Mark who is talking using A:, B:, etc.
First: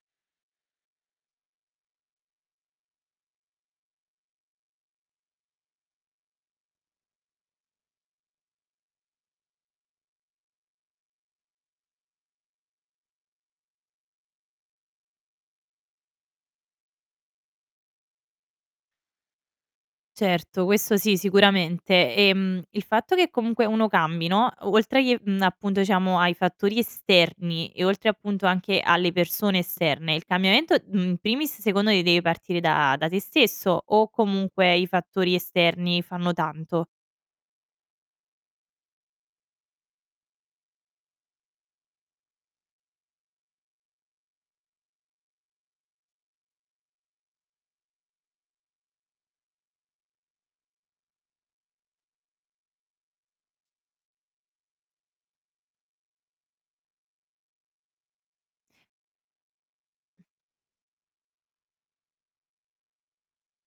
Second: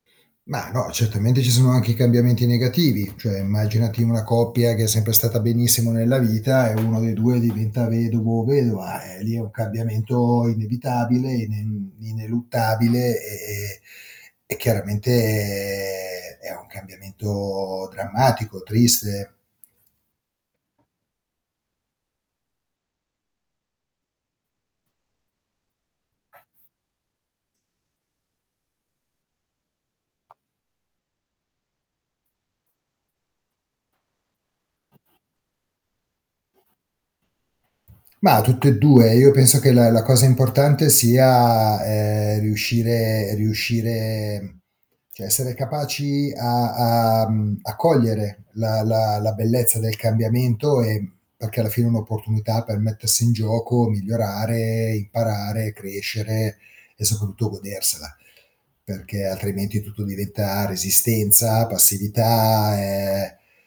A: Ma no, certamente ci sono anche i cambiamenti negativi. Cioè, immaginati una coppia che è sempre stata benissimo nella vita e 1 dei 2 diventa vedovo o vedova. Eh, lì è un cambiamento inevitabile, ine ineluttabile e e e chiaramente è un cambiamento drammatico, triste.
B: Certo, questo sì, sicuramente. Ehm, il fatto che comunque uno cambi, no, oltre che mhmm, appunto diciamo ai fattori esterni e oltre appunto anche alle persone esterne, il cambiamento, mhmm, in primis secondo me ti deve partire da da te stesso, o comunque i fattori esterni fanno tanto?
A: Mah, tutte e 2. Io penso che la la cosa importante sia, ehm, riuscire riuscire cioè essere capaci a a, mhmm, a cogliere la la la bellezza del cambiamento e perché alla fine è un'opportunità per mettersi in gioco, migliorare, imparare, crescere e soprattutto godersela. Perché altrimenti tutto diventa resistenza, passività e r